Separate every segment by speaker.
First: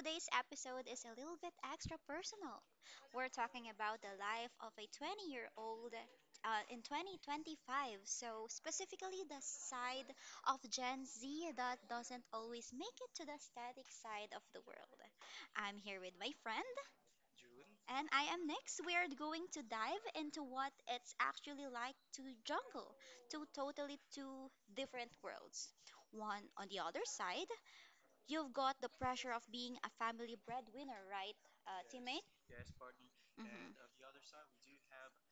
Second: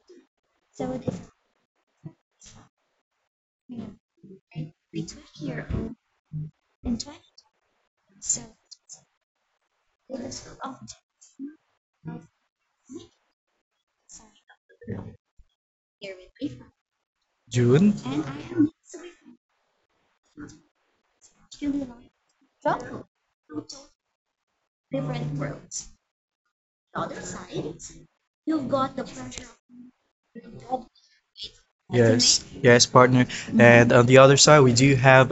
Speaker 1: today's episode is a little bit extra personal. We're talking about the life of a 20-year-old in 2025. So, specifically, the side of Gen Z that doesn't always make it to the static side of the world. I'm here with my friend.
Speaker 2: June.
Speaker 1: And I am next. We are going to dive into what it's actually like to jungle two different worlds. One on the other side, you've got the pressure of being a family breadwinner, right, teammate?
Speaker 2: Yes, yes, partner. And on the other
Speaker 1: Hmm.
Speaker 2: side, we do have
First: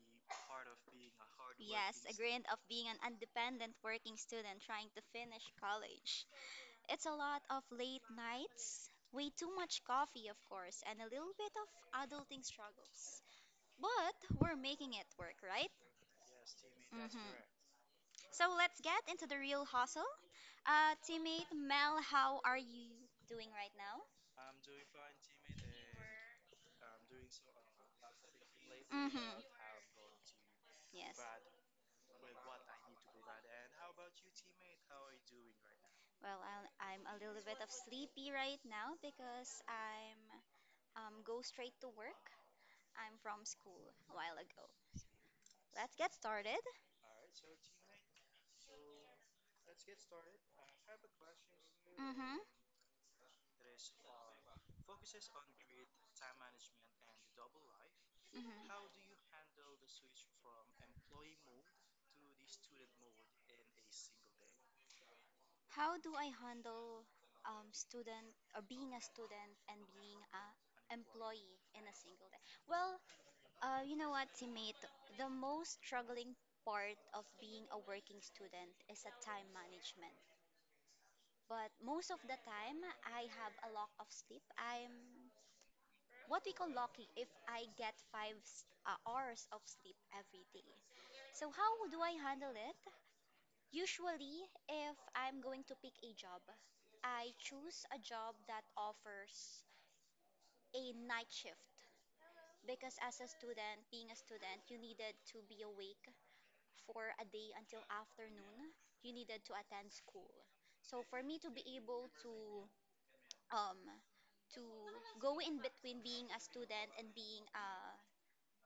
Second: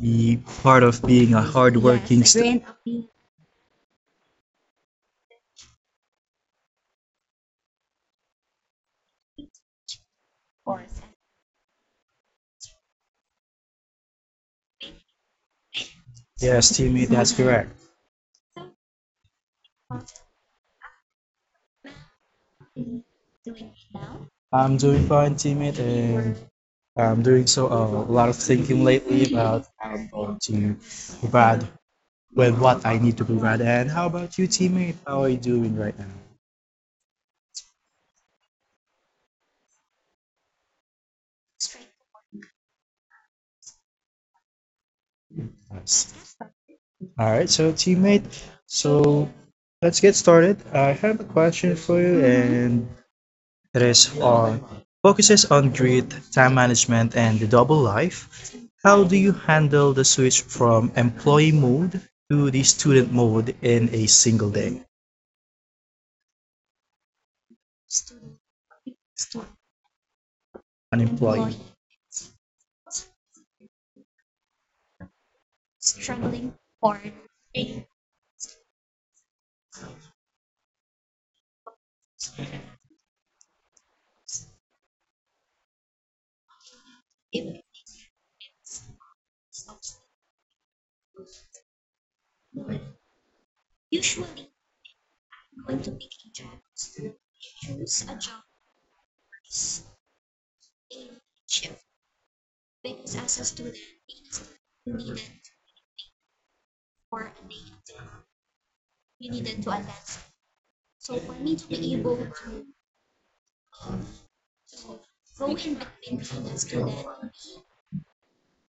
Speaker 2: the part of being a
Speaker 1: Yes, a
Speaker 2: hardworking. Yes,
Speaker 1: grind of
Speaker 2: Grant.
Speaker 1: being an independent working student trying to finish college. It's a lot of late nights, way too much coffee, of course, and a little bit of adulting struggles. But we're making it work, right?
Speaker 2: Yes, teammate,
Speaker 1: Mm-hmm.
Speaker 2: that's correct.
Speaker 1: So let's get into the real hustle. Teammate Mel, how are you doing right now?
Speaker 2: I'm doing fine, teammate, and I'm doing so a lot of thinking lately
Speaker 1: Mm-hmm.
Speaker 2: about how I'm going to
Speaker 1: Yes.
Speaker 2: provide with what I need to provide. And how about you, teammate? How are you doing right now?
Speaker 1: Well, I'm a little bit of sleepy right now because I'm go straight to work. I'm from school a while ago. Let's get
Speaker 2: Yes.
Speaker 1: started.
Speaker 2: All right, so teammate, so let's get started. I have a question for you,
Speaker 1: Mm-hmm.
Speaker 2: and Rest-All focuses on grit, time management, and the double life.
Speaker 1: Mhm.
Speaker 2: How do you handle the switch from employee mode to the student mode in a single day?
Speaker 1: How do I handle student or being a student and being a
Speaker 2: An
Speaker 1: Unemployed.
Speaker 2: employee.
Speaker 1: Employee in a single day? Well, you know what, teammate? The most struggling part of being a working student is a time management. But most of the time, I have a lot of sleep. I'm what we call lucky if I get five hours of sleep every day. So how do I handle it? Usually, if I'm going to pick a job, I choose a job that offers a night shift because as a student, being a student, you needed to be awake for a day until afternoon. You needed to attend school. So for me to be able to um to go in between being a student and being a,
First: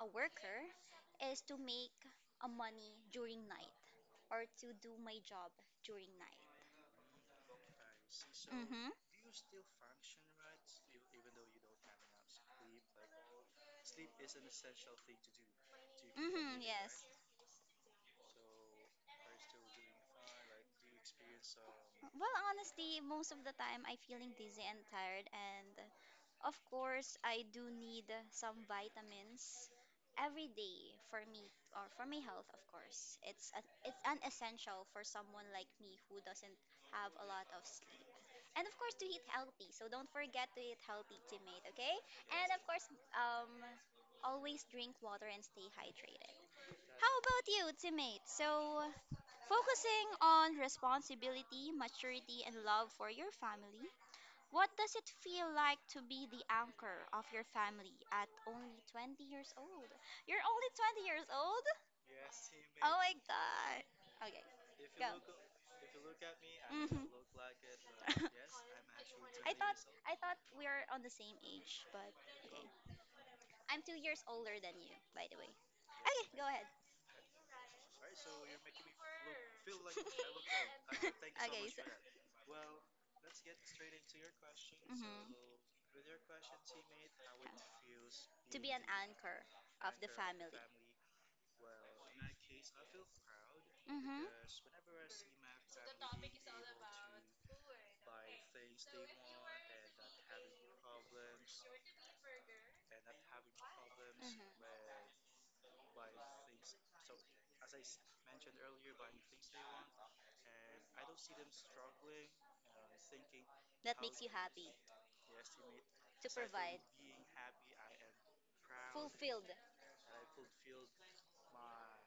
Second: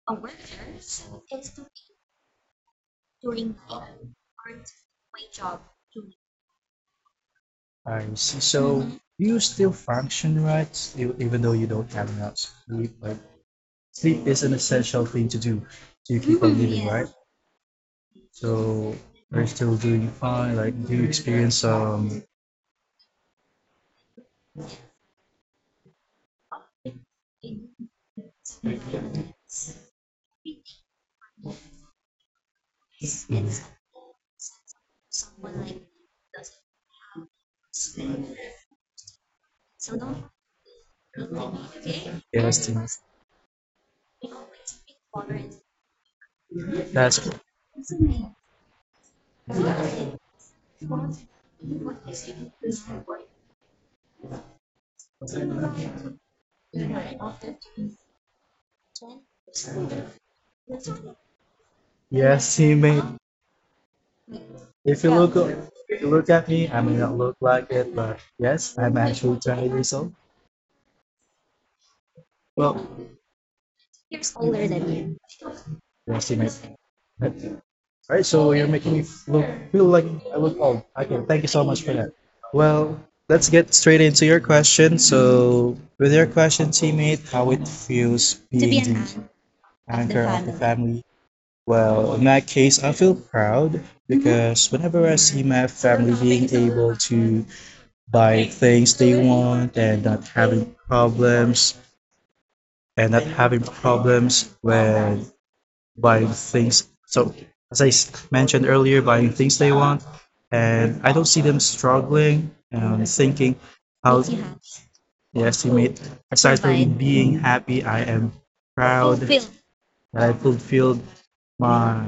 Speaker 1: a worker is to make a money during night or to do my job during night.
Speaker 2: I see. So
Speaker 1: Mm-hmm.
Speaker 2: do you still function right, still, even though you don't have enough sleep? Like sleep is an essential thing to do to keep on
Speaker 1: Mm-hmm,
Speaker 2: living,
Speaker 1: yes.
Speaker 2: right? So we're still doing fine. Like do you experience some
Speaker 1: Well, honestly, most of the time I feeling dizzy and tired and of course I do need some vitamins every day for me or for my health, of course. It's an essential for someone like me who doesn't have a lot of sleep. And of course to eat healthy. So don't forget to eat healthy, teammate, okay? And of
Speaker 2: yes,
Speaker 1: course, always drink water and stay hydrated. How about you, teammate? So, focusing on responsibility, maturity, and love for your family, what does it feel like to be the anchor of your family at only 20 years old? You're only 20 years old?
Speaker 2: yes,
Speaker 1: Oh my
Speaker 2: teammate.
Speaker 1: god. Okay,
Speaker 2: If you.
Speaker 1: go.
Speaker 2: Yeah. Look, if you look at me, I
Speaker 1: Hmm.
Speaker 2: may
Speaker 1: Mhm.
Speaker 2: not look like it, but yes, I'm actually
Speaker 1: I
Speaker 2: 20
Speaker 1: thought
Speaker 2: years
Speaker 1: old.
Speaker 2: old.
Speaker 1: I thought we are on the same age, but okay.
Speaker 2: Well,
Speaker 1: I'm 2 years older than you, by the way.
Speaker 2: we'll
Speaker 1: Yes.
Speaker 2: see.
Speaker 1: Okay, go. Thank
Speaker 2: Alright, so you're making me look, feel like I look old. Okay, thank you so much
Speaker 1: that.
Speaker 2: for that. Well, let's get straight into your question. So, with your question, teammate, how it feels to be, being an, the of
Speaker 1: Anchor.
Speaker 2: the anchor of the family. Family? Well, in that case, I feel proud
Speaker 1: Hmm.
Speaker 2: because whenever I see my family being able to buy things they want and not having problems and not having problems
Speaker 1: Hmm.
Speaker 2: when buying things. So as mentioned earlier, buying things they want, and I don't see them struggling and thinking how. Yes, you made.
Speaker 1: To.
Speaker 2: Aside from being happy, I am proud that I fulfilled my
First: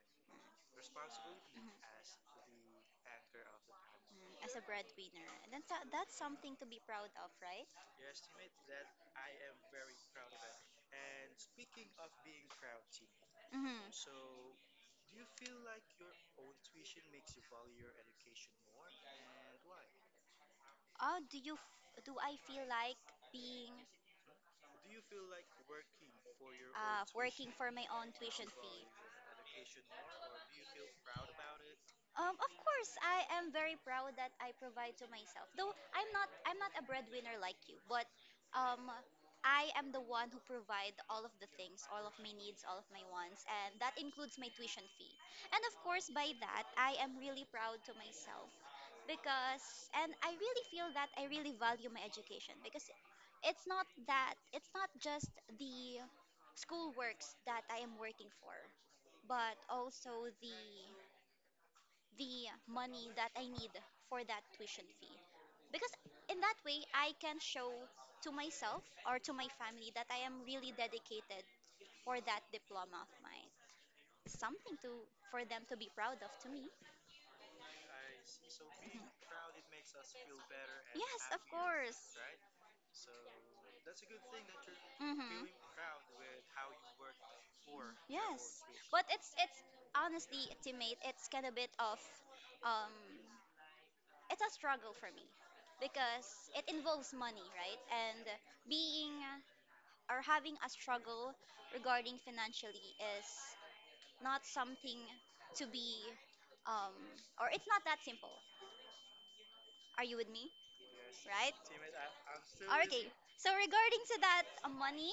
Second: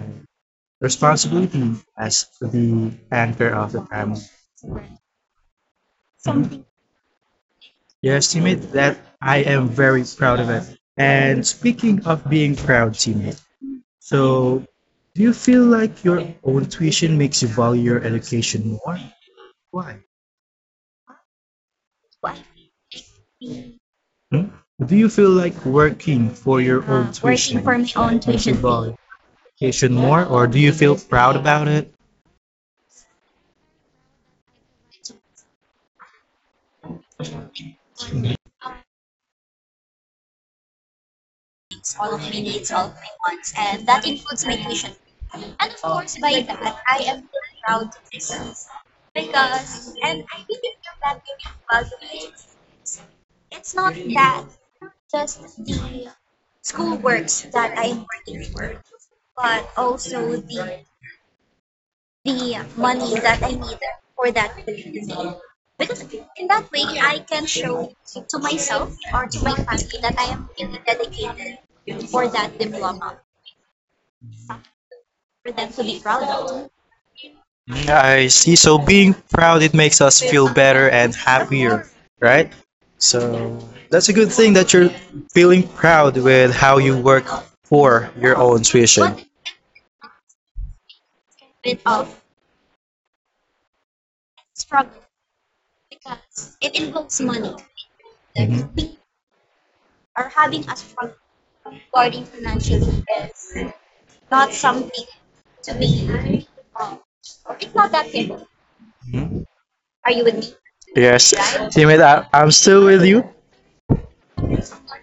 Speaker 2: responsibility as the anchor of the family.
Speaker 1: Mm, as a breadwinner. And that's something
Speaker 2: Mhm.
Speaker 1: to be proud of, right?
Speaker 2: Yes, teammate, that I am very proud of it. And speaking of being proud, teammate,
Speaker 1: Hmm.
Speaker 2: so do you feel like your own tuition makes you value your education more? Why?
Speaker 1: Do I feel like being?
Speaker 2: Hmm? Do you feel like working for your own
Speaker 1: Working for
Speaker 2: tuition
Speaker 1: my
Speaker 2: makes you
Speaker 1: own
Speaker 2: value
Speaker 1: tuition fee.
Speaker 2: education
Speaker 1: Outvalues.
Speaker 2: more, or do you feel proud about it?
Speaker 1: Of course, I am very proud that I provide to myself. Though I'm not a breadwinner like you, but um, I am the one who provide all of the things, all of my needs, all of my wants, and that includes my tuition fee. And of course, by that, I am really proud to myself because, and I really feel that I really value my education because it's not just the school works that I am working for, but also the money that I need for that tuition fee. Because in that way I can show to myself or to my family that I am really dedicated for that diploma of mine. Something to for them to be proud of to me.
Speaker 2: I see. So being proud, it makes us feel
Speaker 1: Mhm.
Speaker 2: better
Speaker 1: Yes,
Speaker 2: and
Speaker 1: of course.
Speaker 2: happier, right? So that's a good thing that you're
Speaker 1: Hmm.
Speaker 2: feeling proud with how you work for your
Speaker 1: Yes,
Speaker 2: own
Speaker 1: but
Speaker 2: tuition.
Speaker 1: it's honestly, teammate, it's kind of bit of um, it's a struggle for me because it involves money, right? And
Speaker 2: Mhm.
Speaker 1: being or having a struggle regarding financially is not something to be, um, or it's not that simple.
Speaker 2: Mhm.
Speaker 1: Are you with me?
Speaker 2: Yes,
Speaker 1: Right? Same as I,
Speaker 2: Simit,
Speaker 1: I'm
Speaker 2: I'm
Speaker 1: still
Speaker 2: still
Speaker 1: okay.
Speaker 2: with you.
Speaker 1: So regarding to that money,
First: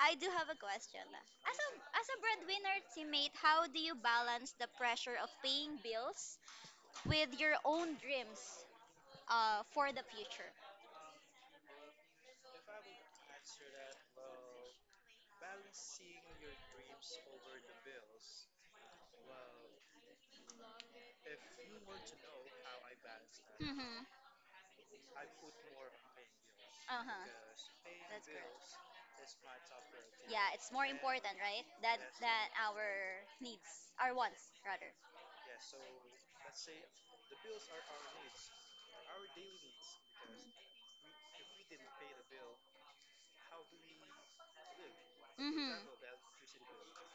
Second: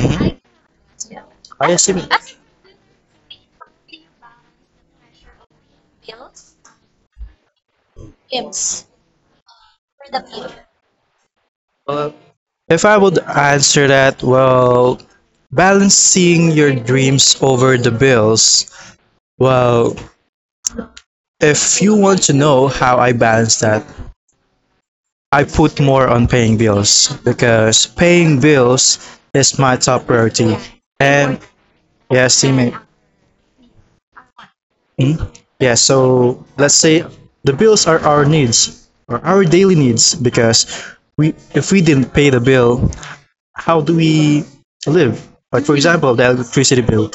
Speaker 1: I do have a question. As a
Speaker 2: Oh, yes,
Speaker 1: as a
Speaker 2: Simit.
Speaker 1: breadwinner teammate, how do you balance the pressure of paying bills with your own dreams for the future?
Speaker 2: Well, if I would answer that, well, balancing your dreams over the bills. Well,
Speaker 1: If you
Speaker 2: if you
Speaker 1: were to
Speaker 2: want to
Speaker 1: know
Speaker 2: know
Speaker 1: how I
Speaker 2: how I
Speaker 1: balance that,
Speaker 2: balance that,
Speaker 1: Mm-hmm.
Speaker 2: I put more on paying
Speaker 1: Uh-huh.
Speaker 2: bills
Speaker 1: Because
Speaker 2: because
Speaker 1: paying, that's great,
Speaker 2: paying
Speaker 1: bills
Speaker 2: bills
Speaker 1: is my
Speaker 2: is my
Speaker 1: top
Speaker 2: top
Speaker 1: priority. Yeah,
Speaker 2: priority.
Speaker 1: it's more and important,
Speaker 2: And
Speaker 1: right? That
Speaker 2: yes,
Speaker 1: that
Speaker 2: teammate.
Speaker 1: our needs, our wants rather.
Speaker 2: Hmm?
Speaker 1: For
Speaker 2: Yeah, so let's say the bills are our needs or our daily needs because we, if we didn't pay the bill, how do we live? Like
Speaker 1: Mm-hmm.
Speaker 2: for
Speaker 1: example, the
Speaker 2: example, the
Speaker 1: electricity
Speaker 2: electricity
Speaker 1: bill,
Speaker 2: bill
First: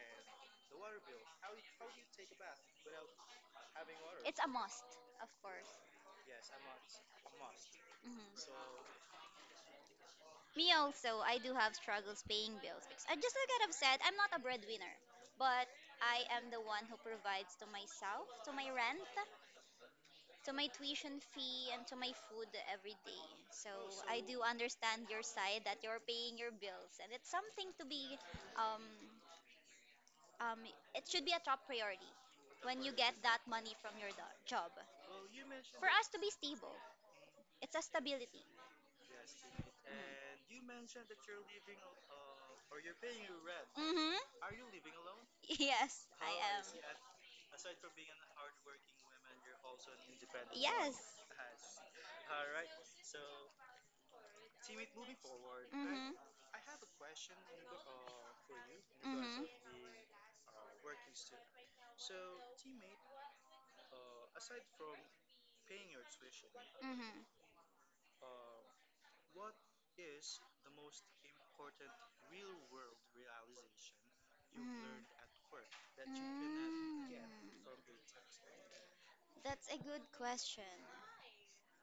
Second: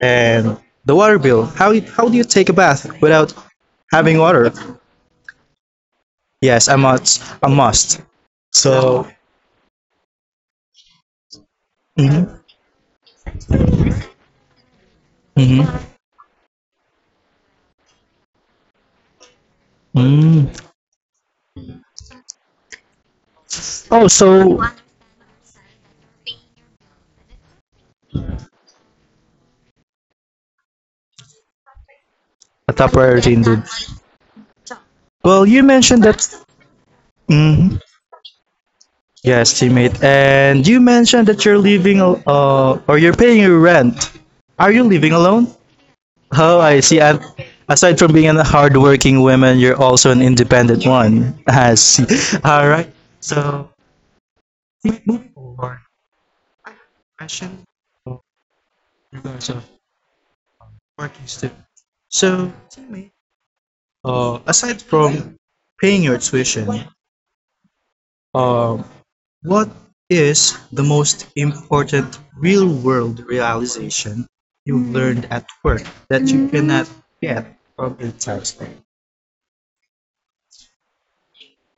Speaker 2: and the water bill. How do you take a bath without
Speaker 1: having
Speaker 2: having
Speaker 1: water, it's a
Speaker 2: water?
Speaker 1: must, of course.
Speaker 2: Yes, a must. A must.
Speaker 1: Mhm.
Speaker 2: So.
Speaker 1: Me also, I do have struggles
Speaker 2: Mhm,
Speaker 1: paying bills because I just like I've said, I'm not a breadwinner,
Speaker 2: mhm,
Speaker 1: but I am the one who provides to myself, to my rent, to
Speaker 2: mm.
Speaker 1: my tuition fee, and to my food every day. So
Speaker 2: Oh,
Speaker 1: I do
Speaker 2: so
Speaker 1: understand your side that you're paying your bills, and it's something to be, um, um, it should be a top priority
Speaker 2: a
Speaker 1: when you
Speaker 2: top
Speaker 1: get
Speaker 2: priority
Speaker 1: that
Speaker 2: indeed.
Speaker 1: money from your job
Speaker 2: Well, you
Speaker 1: for
Speaker 2: mentioned
Speaker 1: us to
Speaker 2: that.
Speaker 1: be stable. It's
Speaker 2: Hmm?
Speaker 1: a stability.
Speaker 2: Yes, teammate. And you mentioned that you're living, or you're paying your rent.
Speaker 1: Mm-hmm.
Speaker 2: Are you living alone?
Speaker 1: Yes.
Speaker 2: Oh, I see. And aside from being a hardworking woman, you're also an independent one. I see. All right. So, teammate, moving forward, I have a question in regards of working students. So, teammate, aside from paying your tuition,
Speaker 1: Mm-hmm.
Speaker 2: Uh, what is the most important real world realization you learned at work that you cannot get from the textbook?
Speaker 1: That's a good question.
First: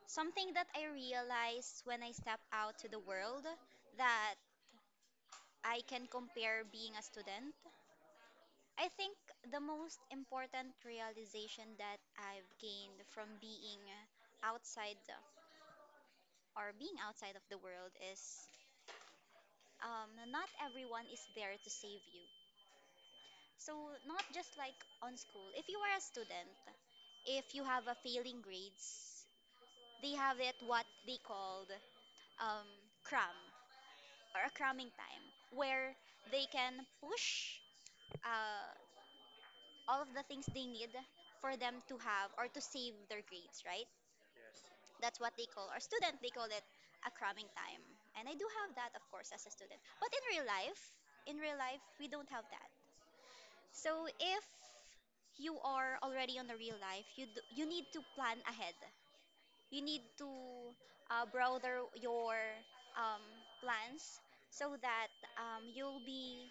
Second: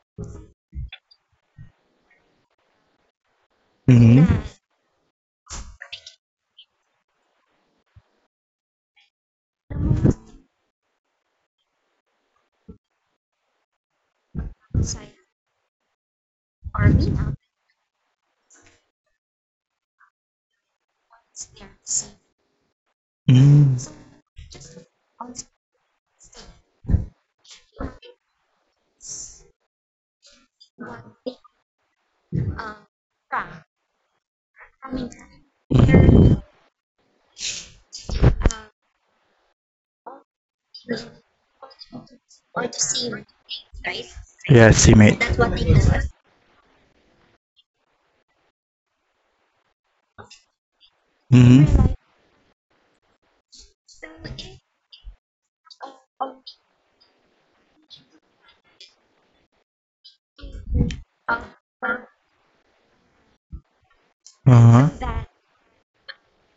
Speaker 1: Something that I realized when I stepped out to the world
Speaker 2: Mm-hmm.
Speaker 1: that I can compare being a student. I think the most important realization that I've gained from being outside or being outside of the world is, not everyone is there to save you.
Speaker 2: Mm-hmm.
Speaker 1: So, not just like on school, if you are a student, if you have a failing grades, they have it what they called, um, cram or a cramming time where they can push uh, all of the things they need for them to have or to save their grades, right?
Speaker 2: Yes,
Speaker 1: That's
Speaker 2: teammate.
Speaker 1: what they call, or student, they call it a cramming time. And I do have that, of course, as a student. But in real life,
Speaker 2: Mm-hmm.
Speaker 1: we don't have that. So if you are already on the real life, you need to plan ahead. You need to broader your, um, plans so
Speaker 2: Uh-huh.
Speaker 1: that you'll be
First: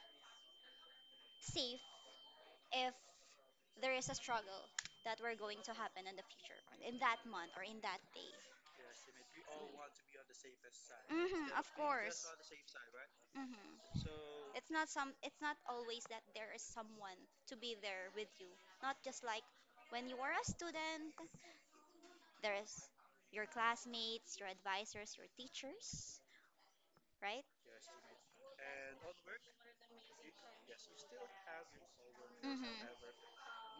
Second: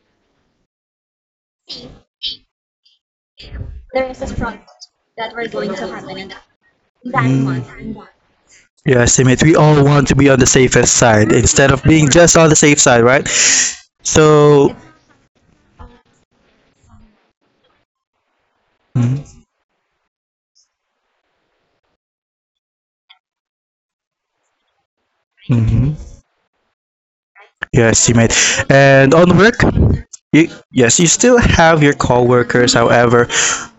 Speaker 1: safe if there is a struggle that we're going to happen in the future, in that month or in that
Speaker 2: Mm.
Speaker 1: day.
Speaker 2: Yes, teammate. We all want to be on the safest side
Speaker 1: Hmm, of
Speaker 2: instead of being
Speaker 1: course.
Speaker 2: just on the safe side, right?
Speaker 1: Hmm. It's
Speaker 2: So.
Speaker 1: not some. It's not always that there is someone to be there with you. Not just
Speaker 2: Mm-hmm.
Speaker 1: like when you were a student, there is your classmates, your advisors, your
Speaker 2: Mm-hmm.
Speaker 1: teachers, right?
Speaker 2: Yes, teammate. And on work, you, yes, you still have your
Speaker 1: Hmm.
Speaker 2: coworkers. However,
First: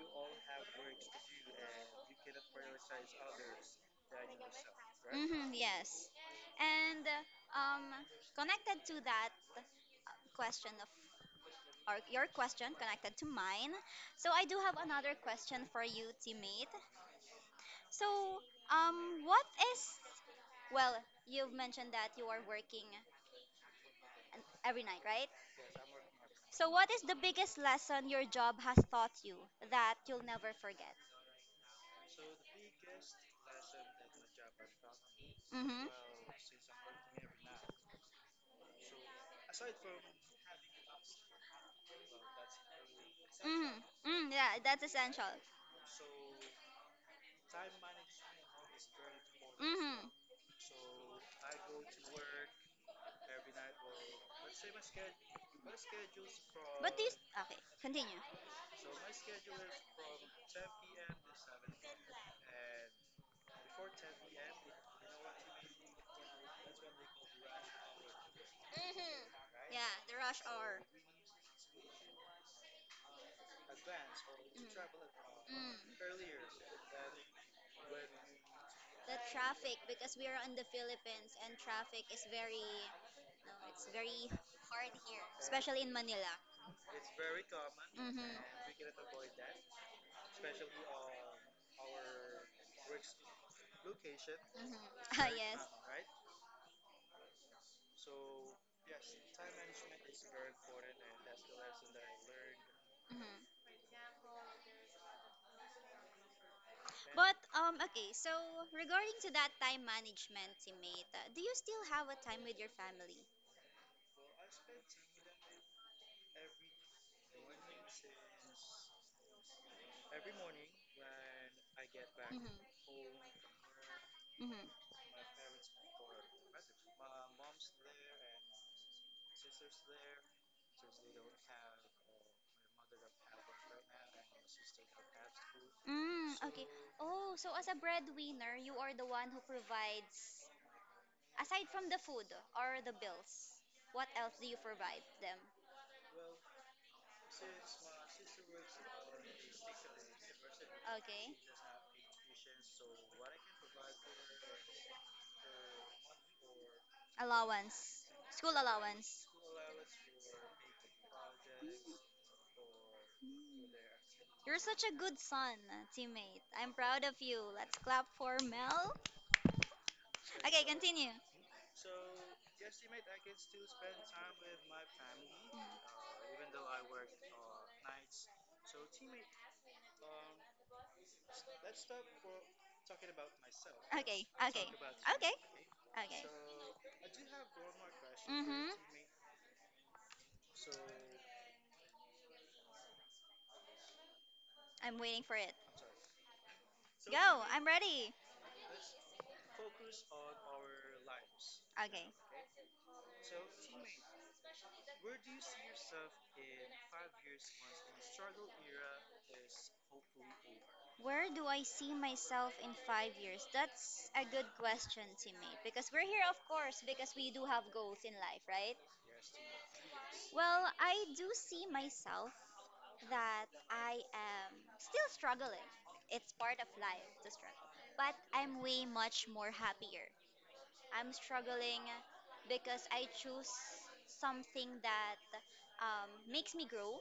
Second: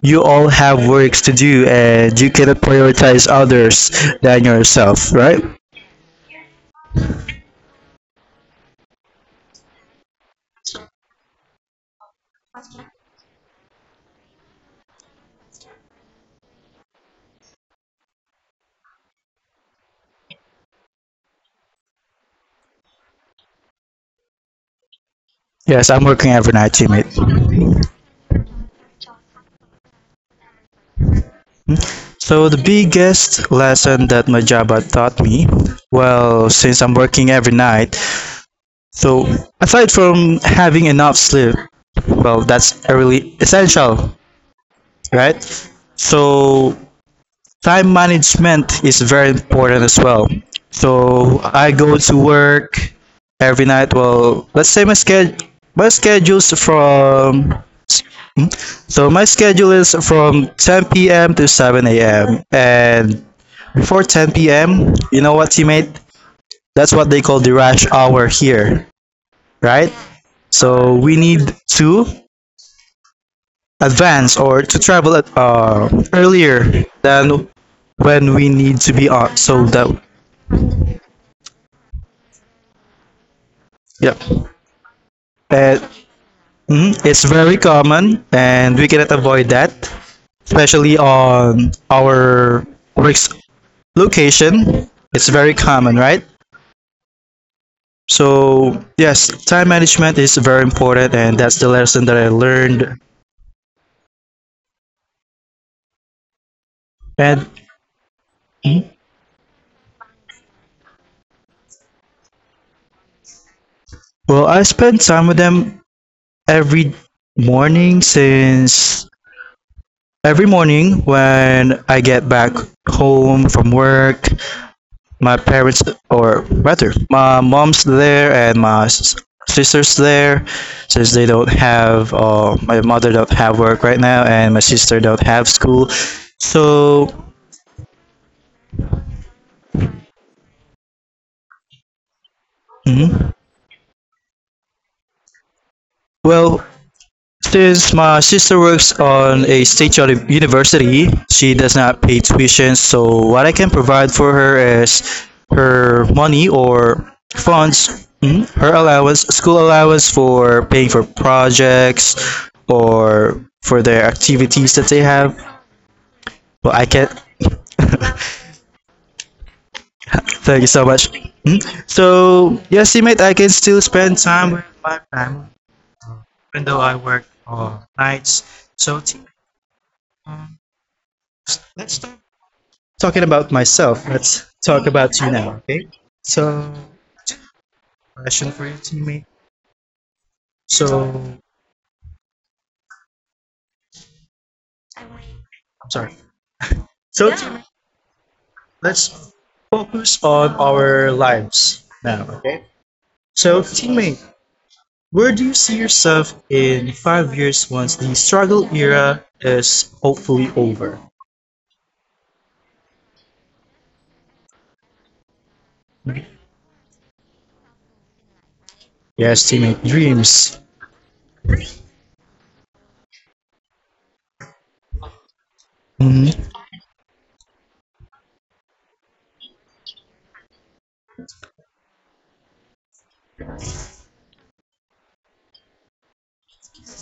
Speaker 2: you all have works to do, and you cannot prioritize others than yourself, right?
Speaker 1: Hmm, yes. And um, connected to that question of or your question connected to mine. So I do have another question for you, teammate. So, what is, well, you've mentioned that you are working every night, right?
Speaker 2: Yes, I'm working every
Speaker 1: So
Speaker 2: night,
Speaker 1: what is
Speaker 2: teammate.
Speaker 1: the biggest lesson your job has taught you that you'll never forget?
Speaker 2: So the biggest lesson that my job had taught me,
Speaker 1: Mm-hmm.
Speaker 2: well, since I'm working every night, so aside from having enough sleep, well, that's a really
Speaker 1: Mm-hmm.
Speaker 2: essential,
Speaker 1: Mm, yeah, that's essential.
Speaker 2: right? So time management is very important as
Speaker 1: Mm-hmm.
Speaker 2: well. So I go to work every night. Well, let's say my schedule's
Speaker 1: But this
Speaker 2: from,
Speaker 1: okay, continue.
Speaker 2: so my schedule is from 10 p.m. to 7 a.m. And before 10 p.m., you know what, teammate? That's what they call the rush hour here,
Speaker 1: Mm-hmm. Yeah,
Speaker 2: right?
Speaker 1: the rush hour.
Speaker 2: So we need to advance or to travel at,
Speaker 1: Mm. Mm.
Speaker 2: earlier than when we need to be
Speaker 1: The
Speaker 2: on. So
Speaker 1: traffic
Speaker 2: that,
Speaker 1: because we are in the Philippines and traffic is very, no, it's very
Speaker 2: yeah.
Speaker 1: hard here,
Speaker 2: Uh,
Speaker 1: especially in Manila.
Speaker 2: mm, it's very
Speaker 1: Mhm.
Speaker 2: common and we
Speaker 1: And
Speaker 2: cannot avoid that, especially on our work's
Speaker 1: Mhm.
Speaker 2: location.
Speaker 1: Ah,
Speaker 2: It's very
Speaker 1: yes.
Speaker 2: common, right? So, yes, time management is very important, and that's the lesson that I learned.
Speaker 1: Mhm. But
Speaker 2: And
Speaker 1: okay, so regarding to that time management teammate, do you still have a time with your family?
Speaker 2: well, I spend time with them every morning since every morning when I get
Speaker 1: Mhm.
Speaker 2: back home from work,
Speaker 1: Mm-hmm.
Speaker 2: my parents or rather my mom's there and sister's there since they don't have my mother don't have work right now and my sister don't have school
Speaker 1: Mm, okay. So,
Speaker 2: so
Speaker 1: Oh, so as a breadwinner, you are the one who provides, aside from the food or the
Speaker 2: mhm.
Speaker 1: bills, what else do you provide them?
Speaker 2: Well, since my sister works on a university,
Speaker 1: Okay.
Speaker 2: she does not pay tuition, so what I can provide for her is her money or
Speaker 1: Allowance.
Speaker 2: funds, mhm,
Speaker 1: School
Speaker 2: her allowance,
Speaker 1: allowance.
Speaker 2: school allowance for paying for projects
Speaker 1: Mm-hmm.
Speaker 2: or for their
Speaker 1: You're
Speaker 2: activities
Speaker 1: such
Speaker 2: that
Speaker 1: a
Speaker 2: they
Speaker 1: good
Speaker 2: have.
Speaker 1: son, teammate.
Speaker 2: Well,
Speaker 1: I'm
Speaker 2: I
Speaker 1: proud
Speaker 2: can.
Speaker 1: of you. Let's clap for Mel.
Speaker 2: Thank
Speaker 1: Okay,
Speaker 2: you so much.
Speaker 1: continue.
Speaker 2: Mhm. So, yes, teammate, I can still spend time with my family, even though I work nights. So, um, let's start talking about myself,
Speaker 1: Okay,
Speaker 2: let's
Speaker 1: okay,
Speaker 2: talk about you
Speaker 1: okay,
Speaker 2: now, okay?
Speaker 1: okay.
Speaker 2: So, question for
Speaker 1: Mm-hmm.
Speaker 2: you, teammate. So,
Speaker 1: I'm waiting for it.
Speaker 2: I'm sorry. So,
Speaker 1: Go,
Speaker 2: teammate,
Speaker 1: I'm ready.
Speaker 2: let's focus on our lives
Speaker 1: Okay.
Speaker 2: now, okay? So, teammate, where do you see yourself in 5 years once the struggle era is hopefully over?
Speaker 1: Where do I see myself in 5 years? That's a good question, teammate. Because we're here, of course, because we do have goals in life, right?
Speaker 2: Yes, teammate, dreams.
Speaker 1: Well, I do see myself that I am still struggling.
Speaker 2: Hmm.
Speaker 1: It's part of life to struggle. But I'm way much more happier I'm struggling because I choose something that, makes me grow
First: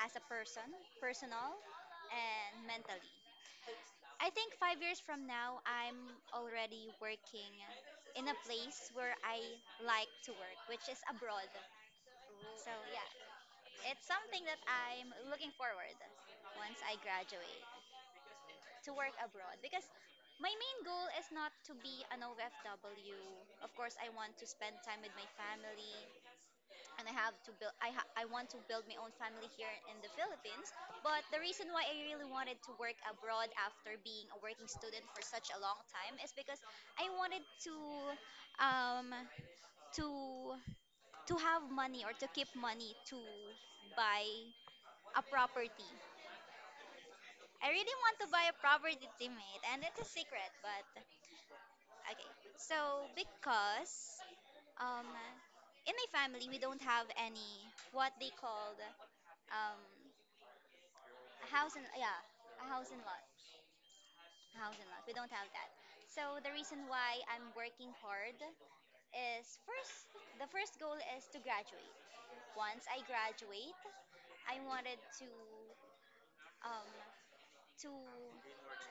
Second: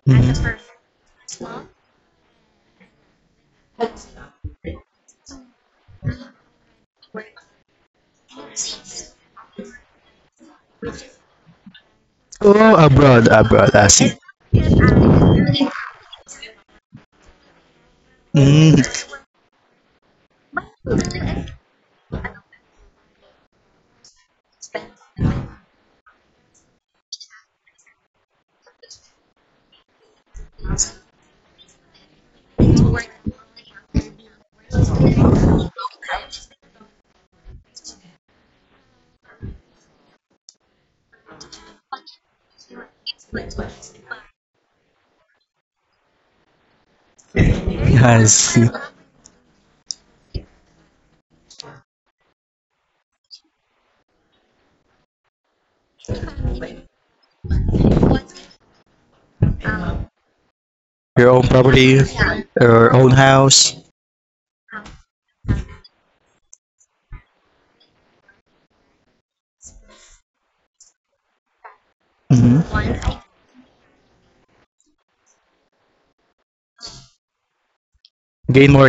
Speaker 1: as a person, personal and mentally. I think 5 years from now, I'm already working in a place where I like to work, which is abroad. So,
Speaker 2: Oh,
Speaker 1: yeah,
Speaker 2: abroad, abroad, I
Speaker 1: it's
Speaker 2: see.
Speaker 1: something that I'm looking forward once I graduate.
Speaker 2: Mm,
Speaker 1: To work abroad because my main goal is not to be an OFW. Of course, I want to spend time with my family and I want to build my own family here in the Philippines. But the reason why I really wanted to work abroad after being a working student for such a long time is because I wanted to um to to have money or to keep money to buy a property. I really want
Speaker 2: I
Speaker 1: to buy a
Speaker 2: see.
Speaker 1: property, teammate, and it's a secret, but okay. So because um in my family we don't have any what they called, um
Speaker 2: Your own
Speaker 1: a house and
Speaker 2: property,
Speaker 1: yeah, a house
Speaker 2: your
Speaker 1: and
Speaker 2: own
Speaker 1: lot.
Speaker 2: house.
Speaker 1: A house and lot. We don't have that. So the reason why I'm working hard is first the first goal is to graduate.
Speaker 2: Mhm.
Speaker 1: Once I graduate, I wanted to um to
Speaker 2: Gain more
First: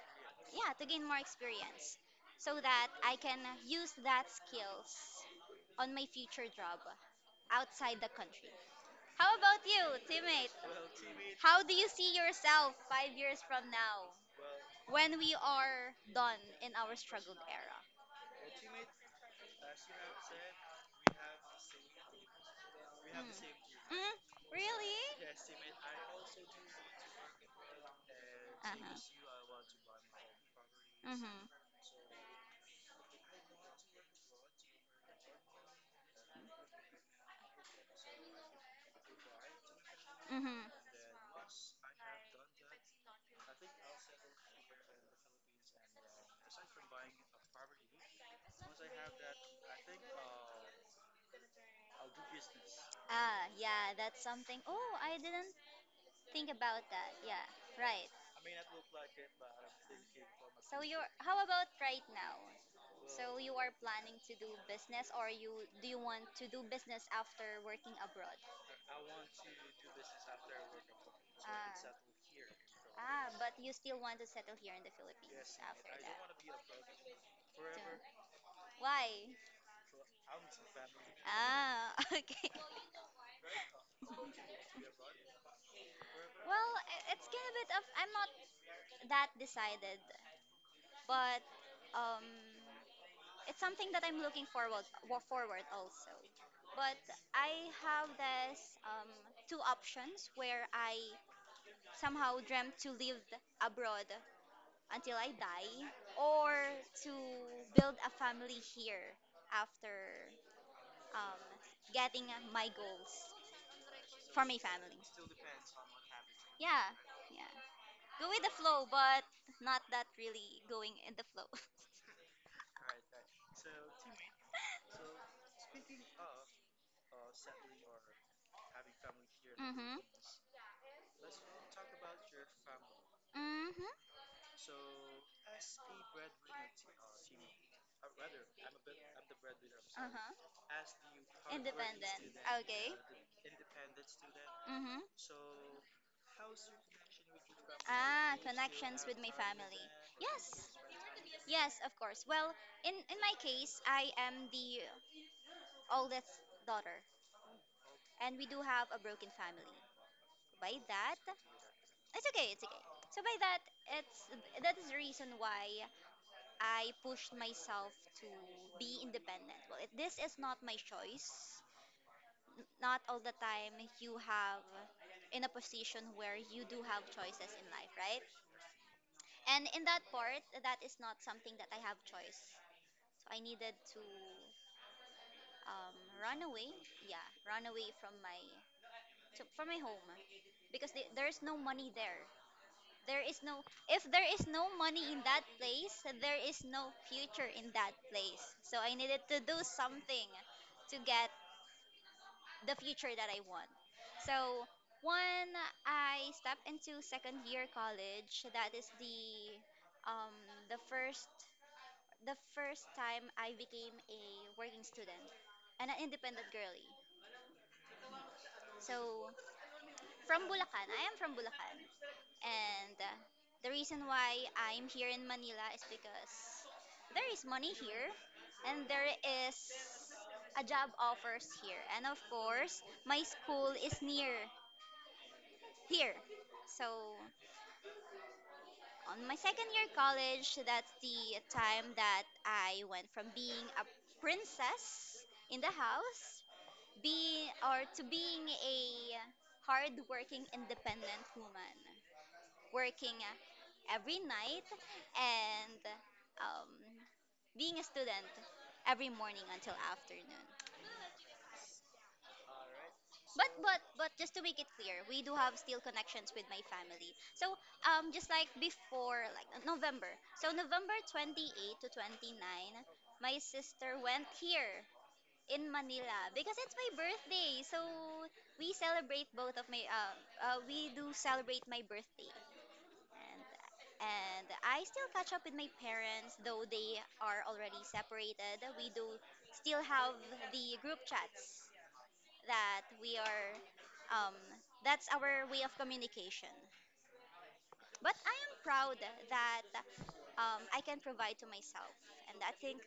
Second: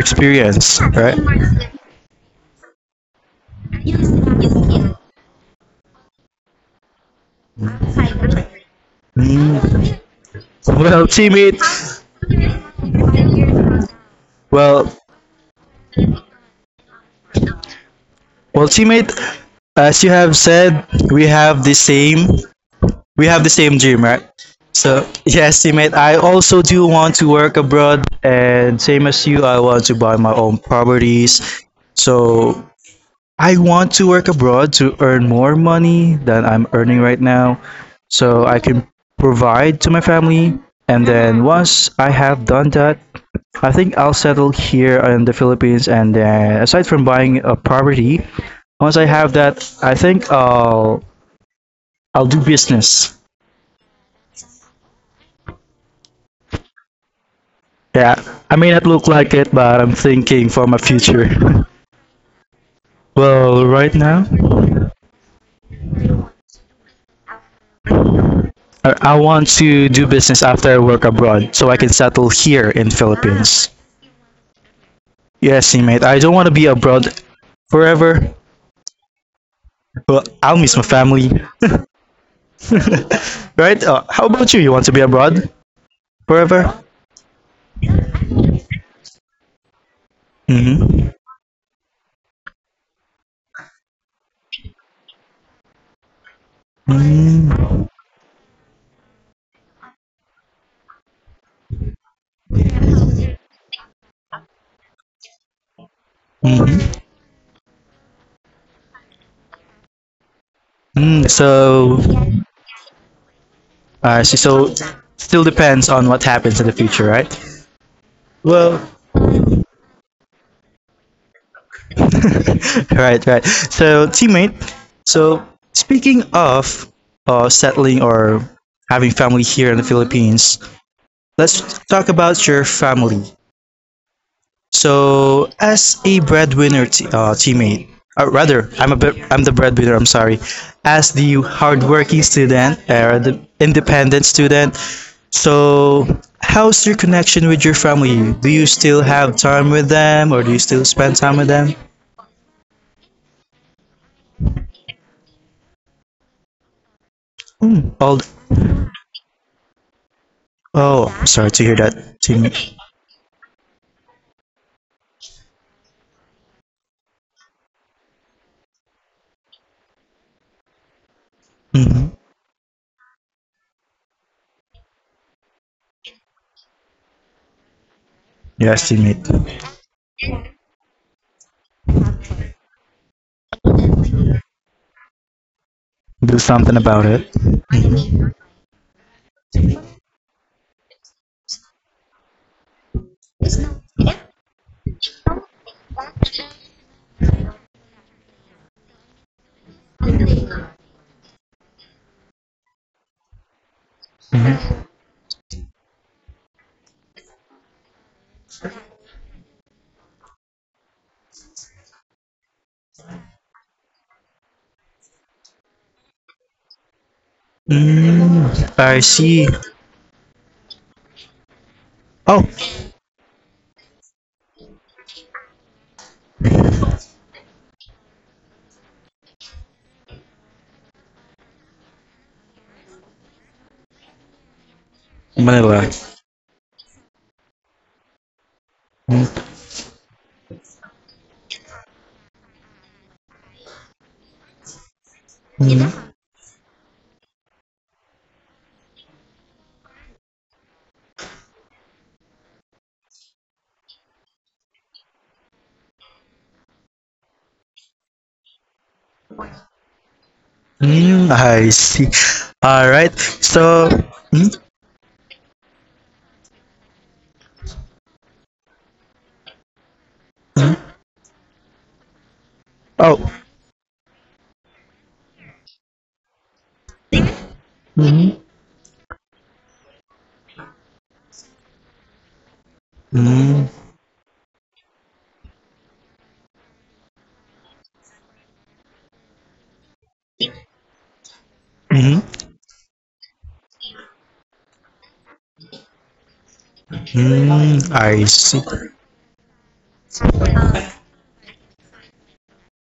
Speaker 1: yeah,
Speaker 2: experience,
Speaker 1: to gain
Speaker 2: right?
Speaker 1: more experience so that I can use that skills on my future job outside the country. How
Speaker 2: Mm.
Speaker 1: about you, teammate?
Speaker 2: Well, teammate,
Speaker 1: How do you see yourself 5 years from now
Speaker 2: well,
Speaker 1: when we are done in our struggled era?
Speaker 2: well, teammate, as you have said, we have the same, we have the same
Speaker 1: Mm.
Speaker 2: dream,
Speaker 1: Mm,
Speaker 2: right?
Speaker 1: really?
Speaker 2: So, yes, teammate, I also do want to work abroad, and same as you, I
Speaker 1: Uh-huh.
Speaker 2: want to buy my
Speaker 1: Properties.
Speaker 2: own
Speaker 1: Mm-hmm.
Speaker 2: properties. So, I want to work abroad to earn more money than I'm earning right now so I can provide to my family.
Speaker 1: Mm-hmm.
Speaker 2: And then once I have done that, I think I'll settle here in the Philippines. And then aside from buying a property, once I have that, I think I'll do business.
Speaker 1: Ah, yeah, that's something. Oh, I didn't think about that. Yeah, right.
Speaker 2: Yeah, I may not look like it, but I'm thinking for my
Speaker 1: So you're how
Speaker 2: future.
Speaker 1: about right now? So you
Speaker 2: Well,
Speaker 1: are
Speaker 2: right
Speaker 1: planning
Speaker 2: now,
Speaker 1: to do business, or you do you want to do business after working abroad?
Speaker 2: I want to do business after I work abroad so I can settle
Speaker 1: Ah.
Speaker 2: here in
Speaker 1: Ah, but
Speaker 2: Philippines.
Speaker 1: you still want to settle here in the Philippines
Speaker 2: Yes,
Speaker 1: after
Speaker 2: teammate.
Speaker 1: that.
Speaker 2: I don't want to be abroad forever,
Speaker 1: Why?
Speaker 2: but I'll miss my family.
Speaker 1: Ah, okay.
Speaker 2: Right? How about you? You want to be abroad
Speaker 1: Well,
Speaker 2: forever?
Speaker 1: it's kind of bit of I'm not that decided,
Speaker 2: Mm-hmm.
Speaker 1: but um it's something that I'm looking forward forward also. But I
Speaker 2: Mm-hmm.
Speaker 1: have this two options where I somehow dreamt to live abroad until I die, or to build a family here after
Speaker 2: Mm,
Speaker 1: um,
Speaker 2: so,
Speaker 1: getting my goals
Speaker 2: I see.
Speaker 1: for my
Speaker 2: So,
Speaker 1: family.
Speaker 2: still depends on what happens in the
Speaker 1: Yeah,
Speaker 2: future, right?
Speaker 1: yeah. Go with the
Speaker 2: Well,
Speaker 1: flow, but not that really going in the flow.
Speaker 2: right, right. So, teammate. So, speaking of settling or having family here in the
Speaker 1: Mm-hmm.
Speaker 2: Philippines, let's talk about your family.
Speaker 1: Mm-hmm.
Speaker 2: So, as a teammate, or rather, I'm a bit, I'm the breadwinner. I'm
Speaker 1: Uh huh.
Speaker 2: sorry. As the hardworking
Speaker 1: Independent.
Speaker 2: student
Speaker 1: Okay. Yeah,
Speaker 2: or the independent student,
Speaker 1: mm-hmm, do.
Speaker 2: so how's your connection with your family?
Speaker 1: Ah, do
Speaker 2: Do you still
Speaker 1: connections with my
Speaker 2: have time
Speaker 1: family.
Speaker 2: with
Speaker 1: Or
Speaker 2: them, or do you
Speaker 1: yes.
Speaker 2: still spend time with them?
Speaker 1: Yes, of course. Well, in my case, I am the oldest daughter,
Speaker 2: Mm, all,
Speaker 1: and we do have a broken family. By
Speaker 2: oh,
Speaker 1: that,
Speaker 2: sorry to hear that,
Speaker 1: it's okay. It's
Speaker 2: teammate.
Speaker 1: okay. So by that, it's that is the reason why I pushed myself to be independent. Well, this is not my choice.
Speaker 2: Hmm.
Speaker 1: Not all the time you have in a position where you do have choices in life, right?
Speaker 2: Yes, teammate.
Speaker 1: And in that part, that is not something that I have choice. So I needed to um, run
Speaker 2: Do
Speaker 1: away.
Speaker 2: something about
Speaker 1: Yeah,
Speaker 2: it.
Speaker 1: run away from my home because there is no money there. There is no If there is no money in that place, there is no future in that place. So I needed to do something to get the future that I want. So when I step into second year college, that is um, the first the first time I became a working student and an independent girly.
Speaker 2: Mm, I
Speaker 1: So
Speaker 2: see.
Speaker 1: from Bulacan, I am from Bulacan,
Speaker 2: Oh,
Speaker 1: and the reason why I'm here in Manila is because there is money here and there is a job offers here, and of course my school is near
Speaker 2: Manila.
Speaker 1: here. So, on my second year college, that's the time that I went from being a princess in the
Speaker 2: Mm-hmm.
Speaker 1: house be or to being a hardworking independent woman working every night and um, being a student every morning until afternoon.
Speaker 2: Mm, I see. All right.
Speaker 1: But
Speaker 2: So,
Speaker 1: but but just to
Speaker 2: mm,
Speaker 1: make it clear, we do have still connections with my family. So just like before, like November. So November 28th to 29,
Speaker 2: oh,
Speaker 1: my sister went here in Manila because it's my birthday. So
Speaker 2: mm,
Speaker 1: we celebrate both of my uh, we do celebrate my birthday. And
Speaker 2: mm,
Speaker 1: and I still catch up with my parents, though they are already separated. We do still have the group chats
Speaker 2: mm,
Speaker 1: that we are um, that's our way of communication.
Speaker 2: mm,
Speaker 1: But
Speaker 2: I
Speaker 1: I am
Speaker 2: see.
Speaker 1: proud that I can provide to myself, and I think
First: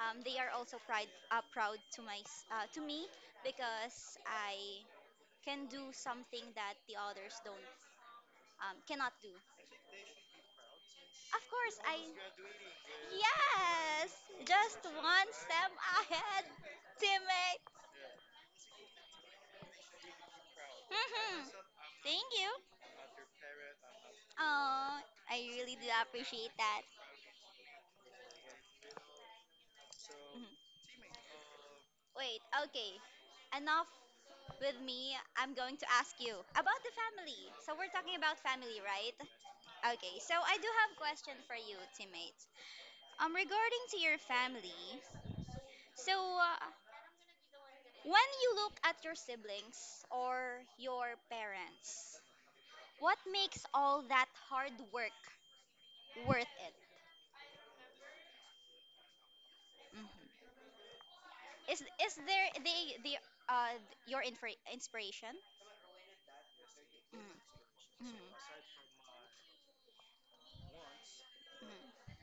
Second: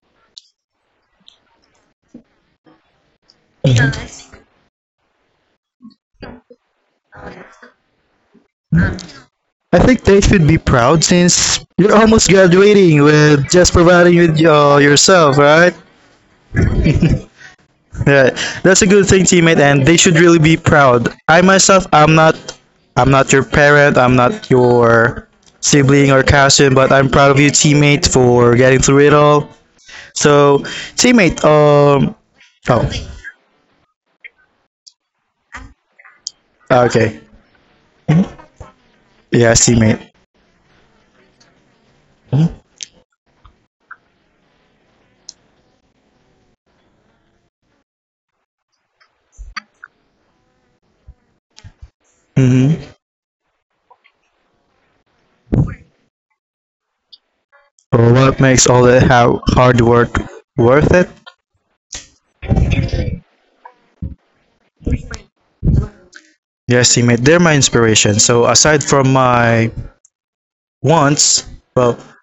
Speaker 1: they are also proud to my to me because
Speaker 2: Mhm.
Speaker 1: I can do something that the others don't cannot do.
Speaker 2: I think they should be proud
Speaker 1: Of
Speaker 2: since
Speaker 1: course,
Speaker 2: you're
Speaker 1: I
Speaker 2: almost graduating with just
Speaker 1: yes,
Speaker 2: providing with
Speaker 1: just one
Speaker 2: yourself,
Speaker 1: step
Speaker 2: right?
Speaker 1: ahead, teammate.
Speaker 2: Right. That's a good thing, teammate, and they should really be proud. I
Speaker 1: Hmm.
Speaker 2: myself,
Speaker 1: Thank you.
Speaker 2: I'm not your parent, I'm not
Speaker 1: Oh,
Speaker 2: your
Speaker 1: I really do
Speaker 2: sibling or
Speaker 1: appreciate
Speaker 2: cousin,
Speaker 1: that.
Speaker 2: but I'm proud of you, teammate, for getting through it all.
Speaker 1: Mhm.
Speaker 2: So, teammate,
Speaker 1: Wait, okay.
Speaker 2: oh,
Speaker 1: Enough with me. I'm going to ask you about the
Speaker 2: okay,
Speaker 1: family. So we're talking about family, right?
Speaker 2: yeah, teammate.
Speaker 1: Okay. So I do have a question for you, teammates. Regarding to your family. So when you look at your siblings or your parents,
Speaker 2: Mm-hmm.
Speaker 1: what makes all that hard work worth it?
Speaker 2: What makes all the how hard work
Speaker 1: Mhm.
Speaker 2: worth it?
Speaker 1: Is there they uh your inspiration?
Speaker 2: Yes, teammate, they're my
Speaker 1: Mhm.
Speaker 2: inspiration.
Speaker 1: Mhm.
Speaker 2: So, aside from my wants, well,
Speaker 1: Mhm.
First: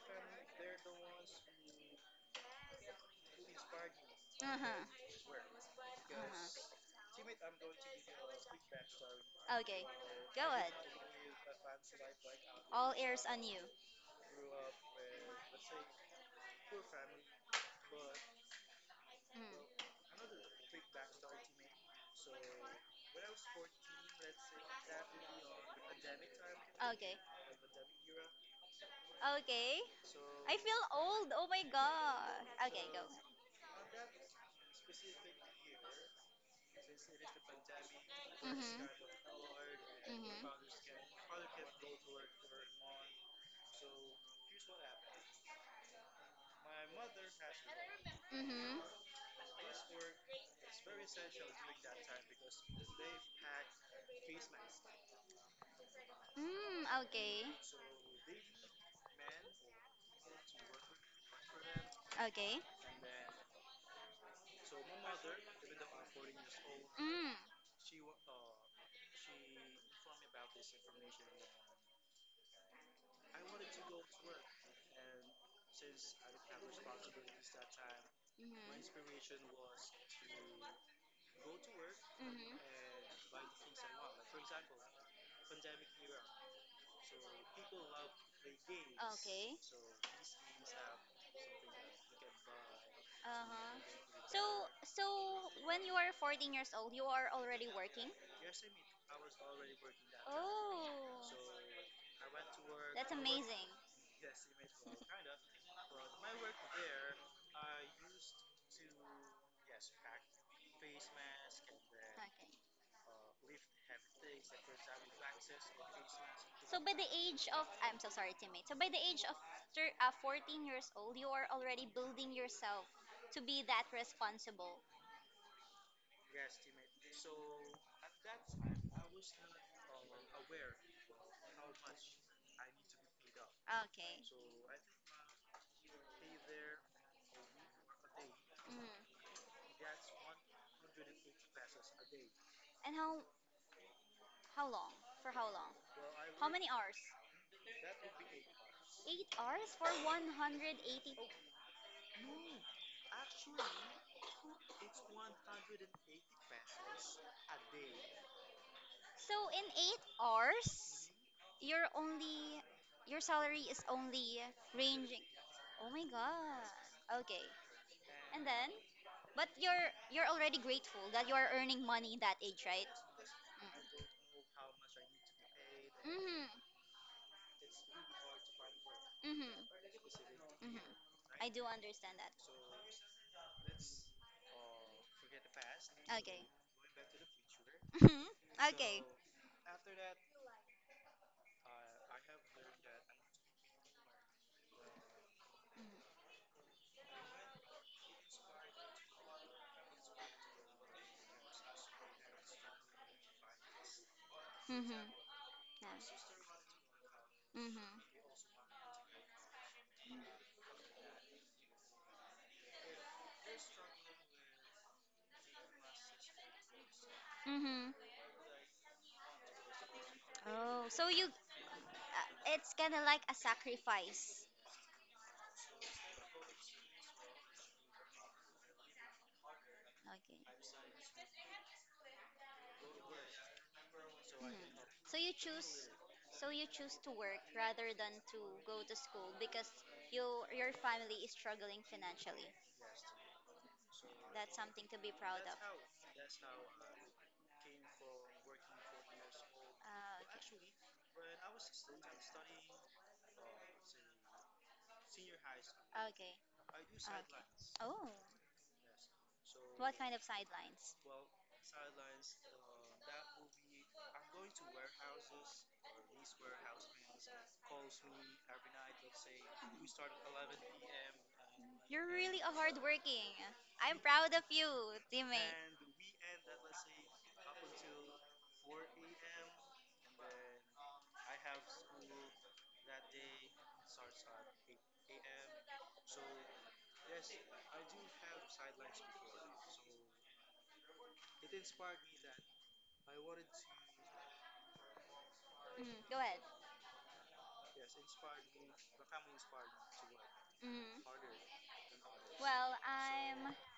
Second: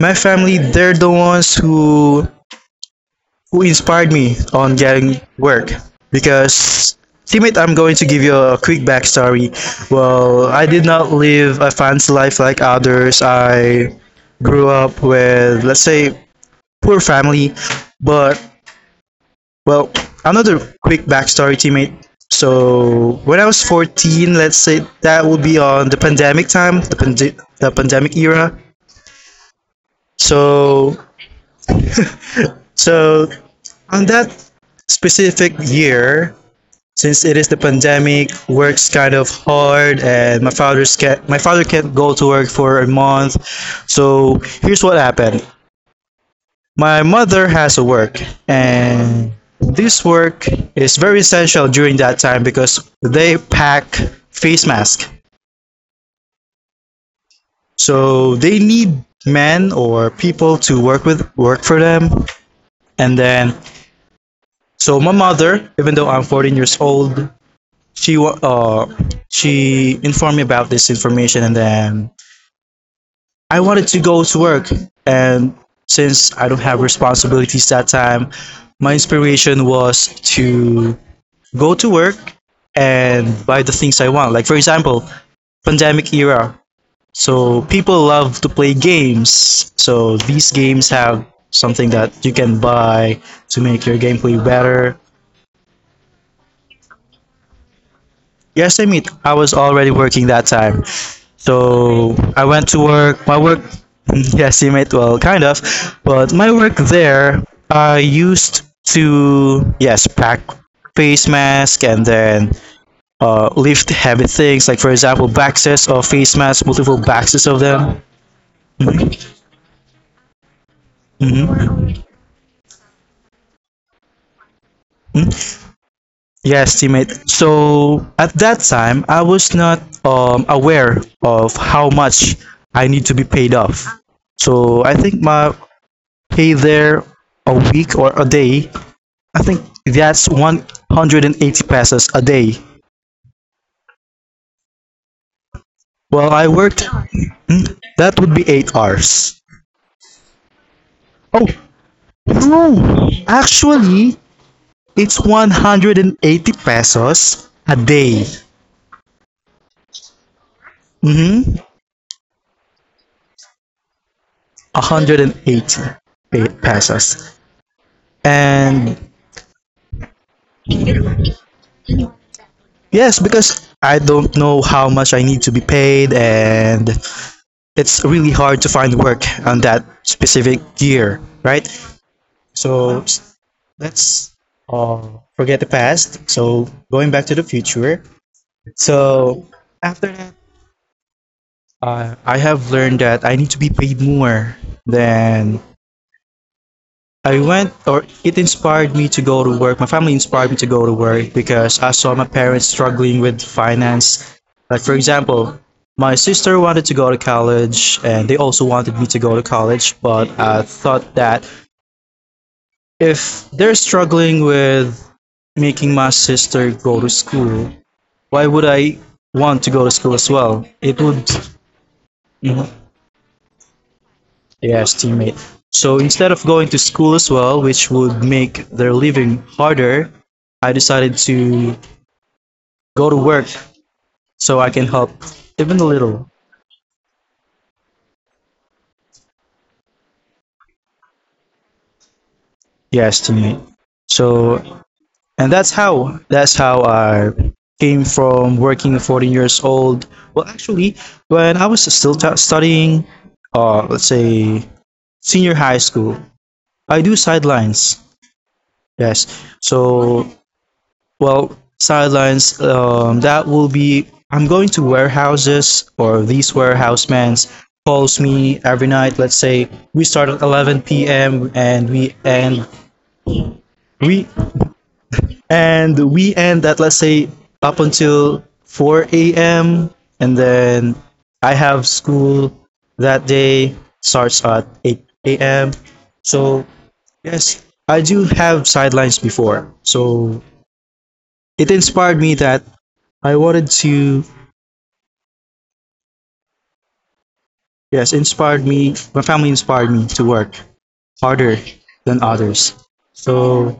Speaker 2: my family, they're the ones who inspired me on
Speaker 1: Uh-huh.
Speaker 2: getting work. Because,
Speaker 1: Uh-huh.
Speaker 2: teammate, I'm going to give you a quick backstory.
Speaker 1: Okay, go
Speaker 2: Well, I
Speaker 1: ahead.
Speaker 2: did not live a fancy life like
Speaker 1: All
Speaker 2: others.
Speaker 1: ears on you.
Speaker 2: I grew up with, let's say, poor family. But
Speaker 1: Mm.
Speaker 2: well, another quick backstory, teammate. So when I was 14, let's say that would be on the pandemic time,
Speaker 1: Okay,
Speaker 2: the pandemic era.
Speaker 1: okay. I feel
Speaker 2: So
Speaker 1: old. Oh my god. Okay, go.
Speaker 2: so on that specific year, since it is the pandemic,
Speaker 1: Mm-hmm.
Speaker 2: work's kind of hard, and
Speaker 1: Mm-hmm.
Speaker 2: my father can't go to work for a month. So here's what happened. My mother has a work,
Speaker 1: Mm-hmm.
Speaker 2: and this work is very essential during that time because they pack face mask.
Speaker 1: Mm, okay.
Speaker 2: So they need men or people to work with work for them.
Speaker 1: Okay.
Speaker 2: And then, so my mother, even though I'm 14 years
Speaker 1: Mm.
Speaker 2: old, she uh she informed me about this information, and then I wanted to go to work. And since I don't have responsibilities that time,
Speaker 1: Mm-hmm.
Speaker 2: my inspiration was to go to work and buy the things I want. Like for example,
Speaker 1: Mm-hmm.
Speaker 2: pandemic era. So people love to play
Speaker 1: Okay.
Speaker 2: games. So these games have something that you can buy
Speaker 1: Uh
Speaker 2: to
Speaker 1: huh.
Speaker 2: make your
Speaker 1: So,
Speaker 2: gameplay better.
Speaker 1: so when you are 14 years old, you are already working?
Speaker 2: Yes, I mean I was already working that time.
Speaker 1: Oh,
Speaker 2: So I went to
Speaker 1: that's
Speaker 2: work. My work,
Speaker 1: amazing.
Speaker 2: yes, you mate, well, kind of, but my work there, I used to yes pack face
Speaker 1: Okay.
Speaker 2: mask and then lift heavy things, like for example, boxes or face masks,
Speaker 1: So by
Speaker 2: multiple
Speaker 1: the age
Speaker 2: boxes of
Speaker 1: of, I'm
Speaker 2: them.
Speaker 1: so sorry, teammate. So by the age
Speaker 2: Mm-hmm.
Speaker 1: of 14 years old, you are already
Speaker 2: Mm-hmm.
Speaker 1: building yourself to be that responsible.
Speaker 2: hmm Yes, teammate. So at that time, I was not aware of how much I need to be paid off.
Speaker 1: Okay.
Speaker 2: So I think my pay there a week or a day,
Speaker 1: Mm.
Speaker 2: I think that's 180 pesos a day.
Speaker 1: And how long? For how long?
Speaker 2: Well,
Speaker 1: How
Speaker 2: I
Speaker 1: many
Speaker 2: worked.
Speaker 1: hours?
Speaker 2: Hmm? That would be eight
Speaker 1: 8
Speaker 2: hours.
Speaker 1: hours for 180.
Speaker 2: Oh, no. Actually, it's 180 pesos a day.
Speaker 1: So in 8 hours,
Speaker 2: Mm-hmm.
Speaker 1: your only your salary is only ranging.
Speaker 2: 180
Speaker 1: Oh my god.
Speaker 2: pesos.
Speaker 1: Okay. And then,
Speaker 2: And
Speaker 1: but you're already grateful that you are earning money that age, right?
Speaker 2: yes, because I don't know how much I need to be paid,
Speaker 1: Mm. Mhm.
Speaker 2: and it's really hard to find work
Speaker 1: Mhm.
Speaker 2: on that specific
Speaker 1: Mhm.
Speaker 2: year,
Speaker 1: I do
Speaker 2: right?
Speaker 1: understand that.
Speaker 2: So Let's uh, forget the past.
Speaker 1: Okay.
Speaker 2: So going back to the future.
Speaker 1: Mhm. Okay.
Speaker 2: So after that, I have learned that I need to be paid more than I went, or it inspired me to go to work. My family inspired me to go to work because I saw my parents struggling with finance. Like,
Speaker 1: Mhm.
Speaker 2: for example, my
Speaker 1: Yeah.
Speaker 2: sister wanted to go to college,
Speaker 1: Mhm.
Speaker 2: and they also wanted me to go to college. But I thought that if they're struggling with making my sister go to school,
Speaker 1: Mhm.
Speaker 2: why would I want to go to school as well?
Speaker 1: Oh,
Speaker 2: It
Speaker 1: so
Speaker 2: would.
Speaker 1: you
Speaker 2: Mhm.
Speaker 1: it's kind of like a sacrifice.
Speaker 2: Yes, teammate. So instead of going to school as well, which would make their living harder,
Speaker 1: Okay.
Speaker 2: I decided to go to work
Speaker 1: Mhm.
Speaker 2: so I can help
Speaker 1: So you
Speaker 2: even a
Speaker 1: choose
Speaker 2: little.
Speaker 1: so you choose to work rather than to go to school because you your family is struggling financially.
Speaker 2: Yes, teammate.
Speaker 1: That's
Speaker 2: So
Speaker 1: something to be proud
Speaker 2: and
Speaker 1: of.
Speaker 2: that's how that's how I came from working 14 years old.
Speaker 1: Ah,
Speaker 2: Well,
Speaker 1: okay.
Speaker 2: actually, when I was still studying, let's say senior high school,
Speaker 1: Okay.
Speaker 2: I do
Speaker 1: Okay.
Speaker 2: sidelines.
Speaker 1: Oh.
Speaker 2: Yes.
Speaker 1: What kind of
Speaker 2: So
Speaker 1: sidelines?
Speaker 2: well, sidelines, that will be, I'm going to warehouses, or these warehouse mans calls me every night. Let's say we start at 11 p.m. and
Speaker 1: You're
Speaker 2: we
Speaker 1: really a
Speaker 2: end,
Speaker 1: hardworking. I'm
Speaker 2: we
Speaker 1: proud of you, teammate.
Speaker 2: and we end at, let's say, up until 4 a.m., and then I have school that day, starts at 8 a.m. So yes, I do have sidelines before, so it inspired me that I wanted to,
Speaker 1: Mm, go ahead.
Speaker 2: yes, inspired me, my family inspired me to work
Speaker 1: Mm.
Speaker 2: harder than
Speaker 1: Well,
Speaker 2: others.
Speaker 1: I'm
Speaker 2: So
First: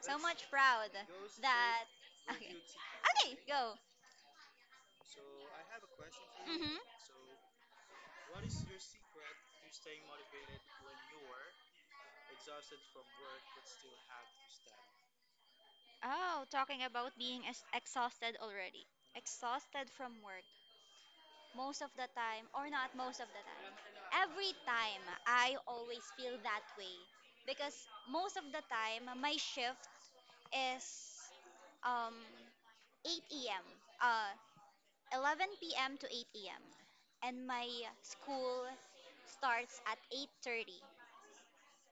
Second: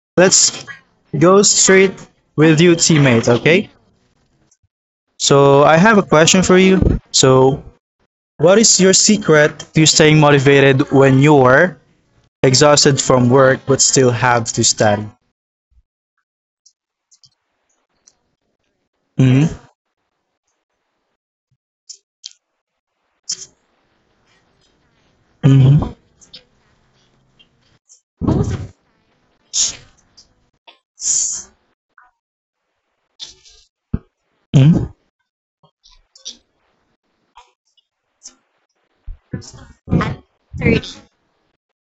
Speaker 1: so much
Speaker 2: let's
Speaker 1: proud
Speaker 2: go
Speaker 1: that.
Speaker 2: straight
Speaker 1: Okay.
Speaker 2: with you, teammate,
Speaker 1: Okay,
Speaker 2: okay?
Speaker 1: go.
Speaker 2: So I have a question for you.
Speaker 1: Mm-hmm.
Speaker 2: So, what is your secret to staying motivated when you're exhausted from work but still have to study?
Speaker 1: Oh, talking about being exhausted already.
Speaker 2: Hmm
Speaker 1: Exhausted from work most of the time, or not most of the time. Every time, I
Speaker 2: hmm
Speaker 1: always feel that way because most of the time, my shift is um 8 a.m. Uh,
Speaker 2: hmm
Speaker 1: 11 p.m. to 8 a.m., and my school starts at 8:30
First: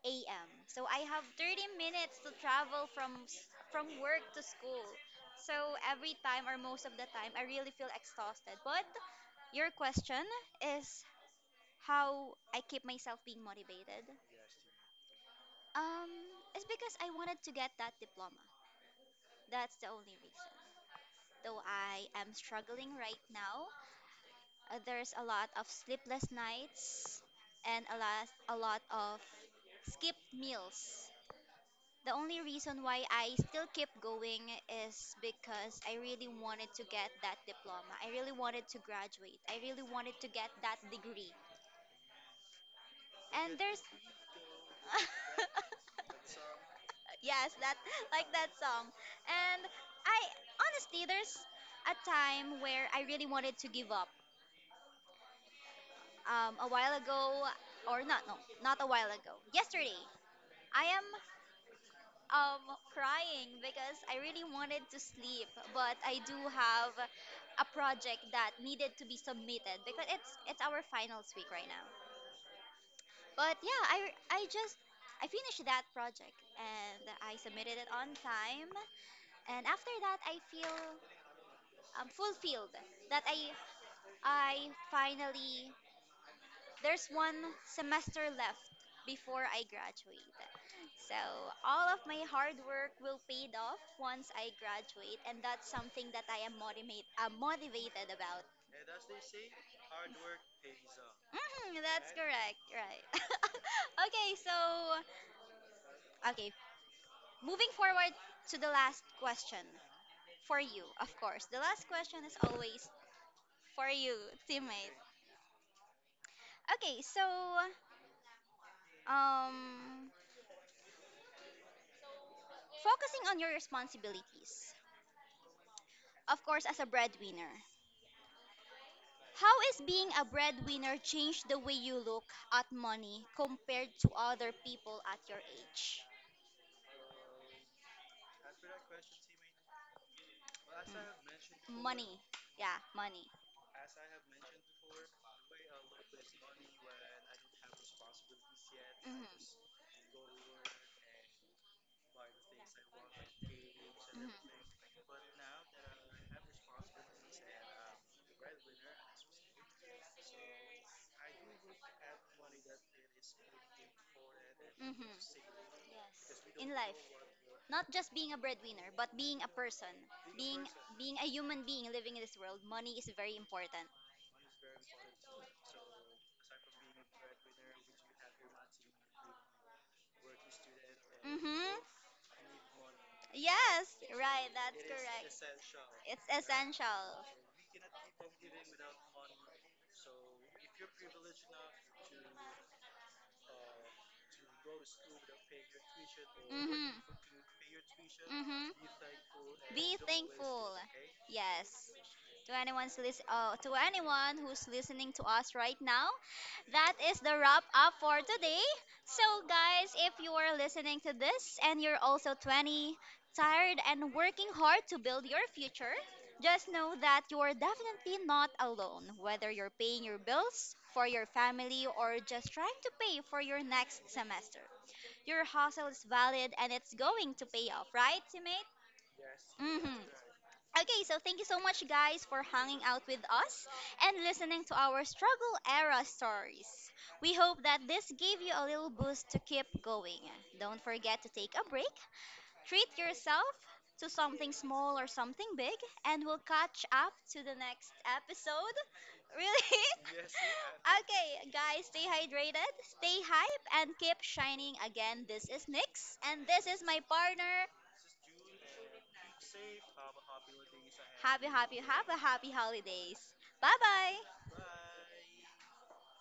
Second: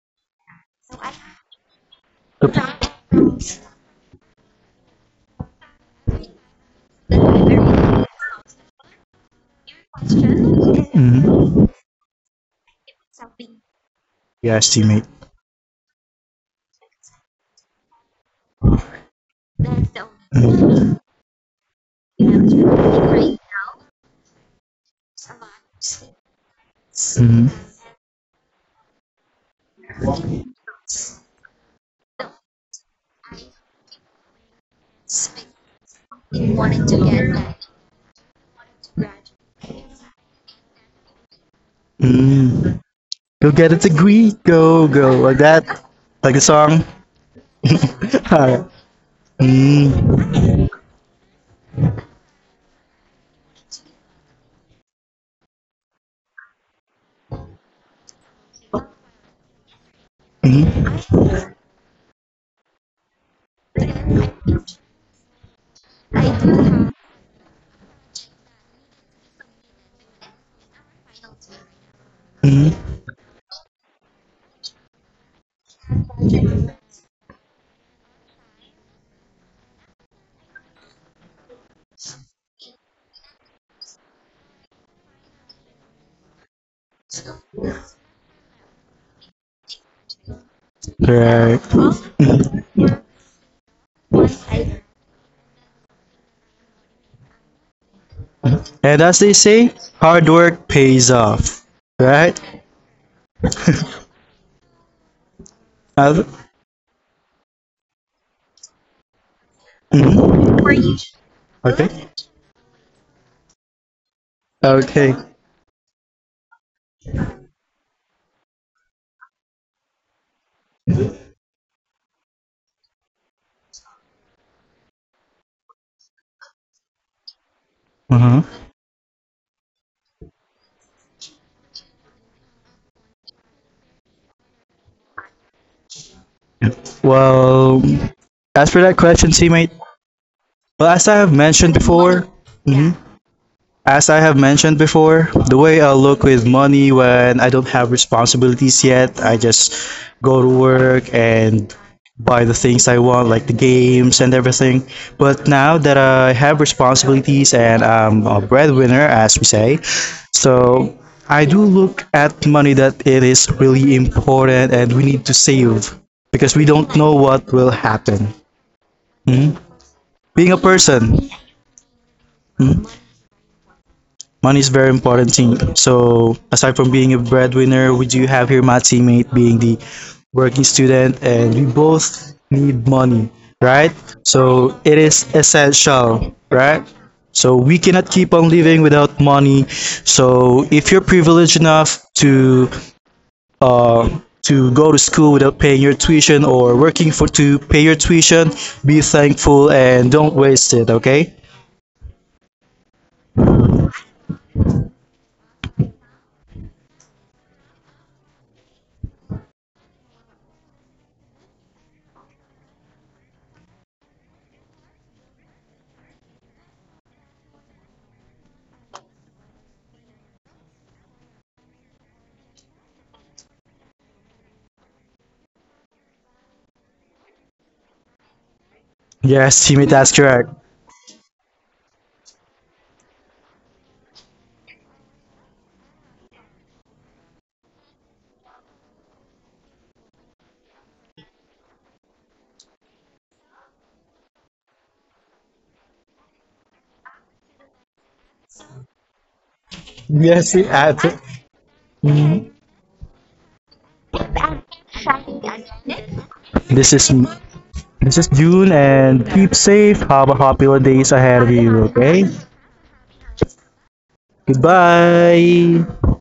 Speaker 1: a.m. So I have 30 minutes to travel from work to school. So every time, or most of the time, I really feel exhausted. But your question is
Speaker 2: hmm
Speaker 1: how I keep myself being motivated.
Speaker 2: Yes, teammate.
Speaker 1: Um it's because I wanted to get that diploma. That's the only reason.
Speaker 2: Hmm
Speaker 1: Though I am struggling right now, there's a lot of sleepless nights
Speaker 2: hmm
Speaker 1: and a lot of skipped meals. The only reason why I still keep going is because I really wanted to get that diploma. I really wanted to graduate. I really wanted to get that degree.
Speaker 2: hmm Go
Speaker 1: And
Speaker 2: get a
Speaker 1: there's
Speaker 2: degree, go go like that, like the song.
Speaker 1: yes, that like that
Speaker 2: Alright.
Speaker 1: song. And I
Speaker 2: Mm,
Speaker 1: honestly, there's a time where I really wanted to give up. A while ago, or not, no, not a while ago. Yesterday, I am
Speaker 2: mm,
Speaker 1: crying because I really wanted to sleep, but I do have a project that needed to be submitted because it's our finals week right now.
Speaker 2: mm.
Speaker 1: But yeah, I just I finished that project and I submitted it on time. And after that, I feel fulfilled that I finally— there's one semester left before I graduate. So
Speaker 2: Right.
Speaker 1: all of my hard
Speaker 2: Mm.
Speaker 1: work will paid off once I graduate, and that's something that I am motivated about.
Speaker 2: And as they say, hard work pays off.
Speaker 1: Mhm, that's
Speaker 2: Right?
Speaker 1: correct, right. Okay, so
Speaker 2: Uh,
Speaker 1: okay, moving forward to the last question for
Speaker 2: mm.
Speaker 1: you, of course. The last
Speaker 2: Okay.
Speaker 1: question is always for you, teammate.
Speaker 2: Okay.
Speaker 1: Okay, so um focusing on your responsibilities. Of course, as a breadwinner,
Speaker 2: Uh-huh.
Speaker 1: how is being a breadwinner changed the way you look at money compared to other people at your age?
Speaker 2: Well, as for that question, teammate, well, as I have mentioned
Speaker 1: Mm. Money.
Speaker 2: before,
Speaker 1: Yeah,
Speaker 2: mhm,
Speaker 1: money.
Speaker 2: as I have mentioned before, the way I look with money when I don't have responsibilities
Speaker 1: Mhm.
Speaker 2: yet, I just go to work and buy the things I want, like the games and everything. But now that I have responsibilities and I'm a breadwinner, as we say, so I do look at money that it is really important and
Speaker 1: Mhm.
Speaker 2: we
Speaker 1: Mhm.
Speaker 2: need to save
Speaker 1: Yes,
Speaker 2: because we
Speaker 1: in
Speaker 2: don't
Speaker 1: life.
Speaker 2: know what will
Speaker 1: Not just being
Speaker 2: happen.
Speaker 1: a breadwinner, but being a
Speaker 2: Mhm.
Speaker 1: person,
Speaker 2: Being a
Speaker 1: being being a
Speaker 2: person,
Speaker 1: human being living in this world,
Speaker 2: mhm.
Speaker 1: money is very important.
Speaker 2: Money is very important thing. So aside from being a breadwinner, we do have here my teammate being the working student, and we
Speaker 1: Mhm.
Speaker 2: both need money, right?
Speaker 1: Yes, right, that's
Speaker 2: So it is
Speaker 1: correct. It's
Speaker 2: essential, right?
Speaker 1: essential.
Speaker 2: So we cannot keep on living without money. So if you're privileged enough uh, to go to school without paying your tuition or
Speaker 1: Mm-hmm.
Speaker 2: working for to pay your tuition,
Speaker 1: Mm-hmm.
Speaker 2: be thankful
Speaker 1: Be
Speaker 2: and don't
Speaker 1: thankful.
Speaker 2: waste it. Okay?
Speaker 1: Yes. To anyone who's listening to us right now, that is the wrap up for today. So, guys, if you are listening to this and you're also 20, tired and working hard to build your future, just know that you are definitely not alone, whether you're paying your bills for your family or just trying to pay for your next semester. Your hustle is valid and it's going to pay off, right, teammate?
Speaker 2: Yes, teammate,
Speaker 1: Mm-hmm.
Speaker 2: that's correct.
Speaker 1: Okay, so thank you so much, guys, for hanging out with us and listening to our struggle era stories. We hope that this gave you a little boost to keep going. Don't forget to take a break. Treat yourself to something small or something big, and we'll catch up to the next episode. Really?
Speaker 2: I,
Speaker 1: Okay, guys, stay
Speaker 2: mm-hmm.
Speaker 1: hydrated, stay hype, and keep shining. Again, this is Nyx, and this is
Speaker 2: This
Speaker 1: my
Speaker 2: is
Speaker 1: partner.
Speaker 2: June, and keep safe. Have a happy days ahead
Speaker 1: Happy,
Speaker 2: of
Speaker 1: happy,
Speaker 2: you,
Speaker 1: have a
Speaker 2: okay?
Speaker 1: happy holidays. Bye bye.
Speaker 2: Goodbye.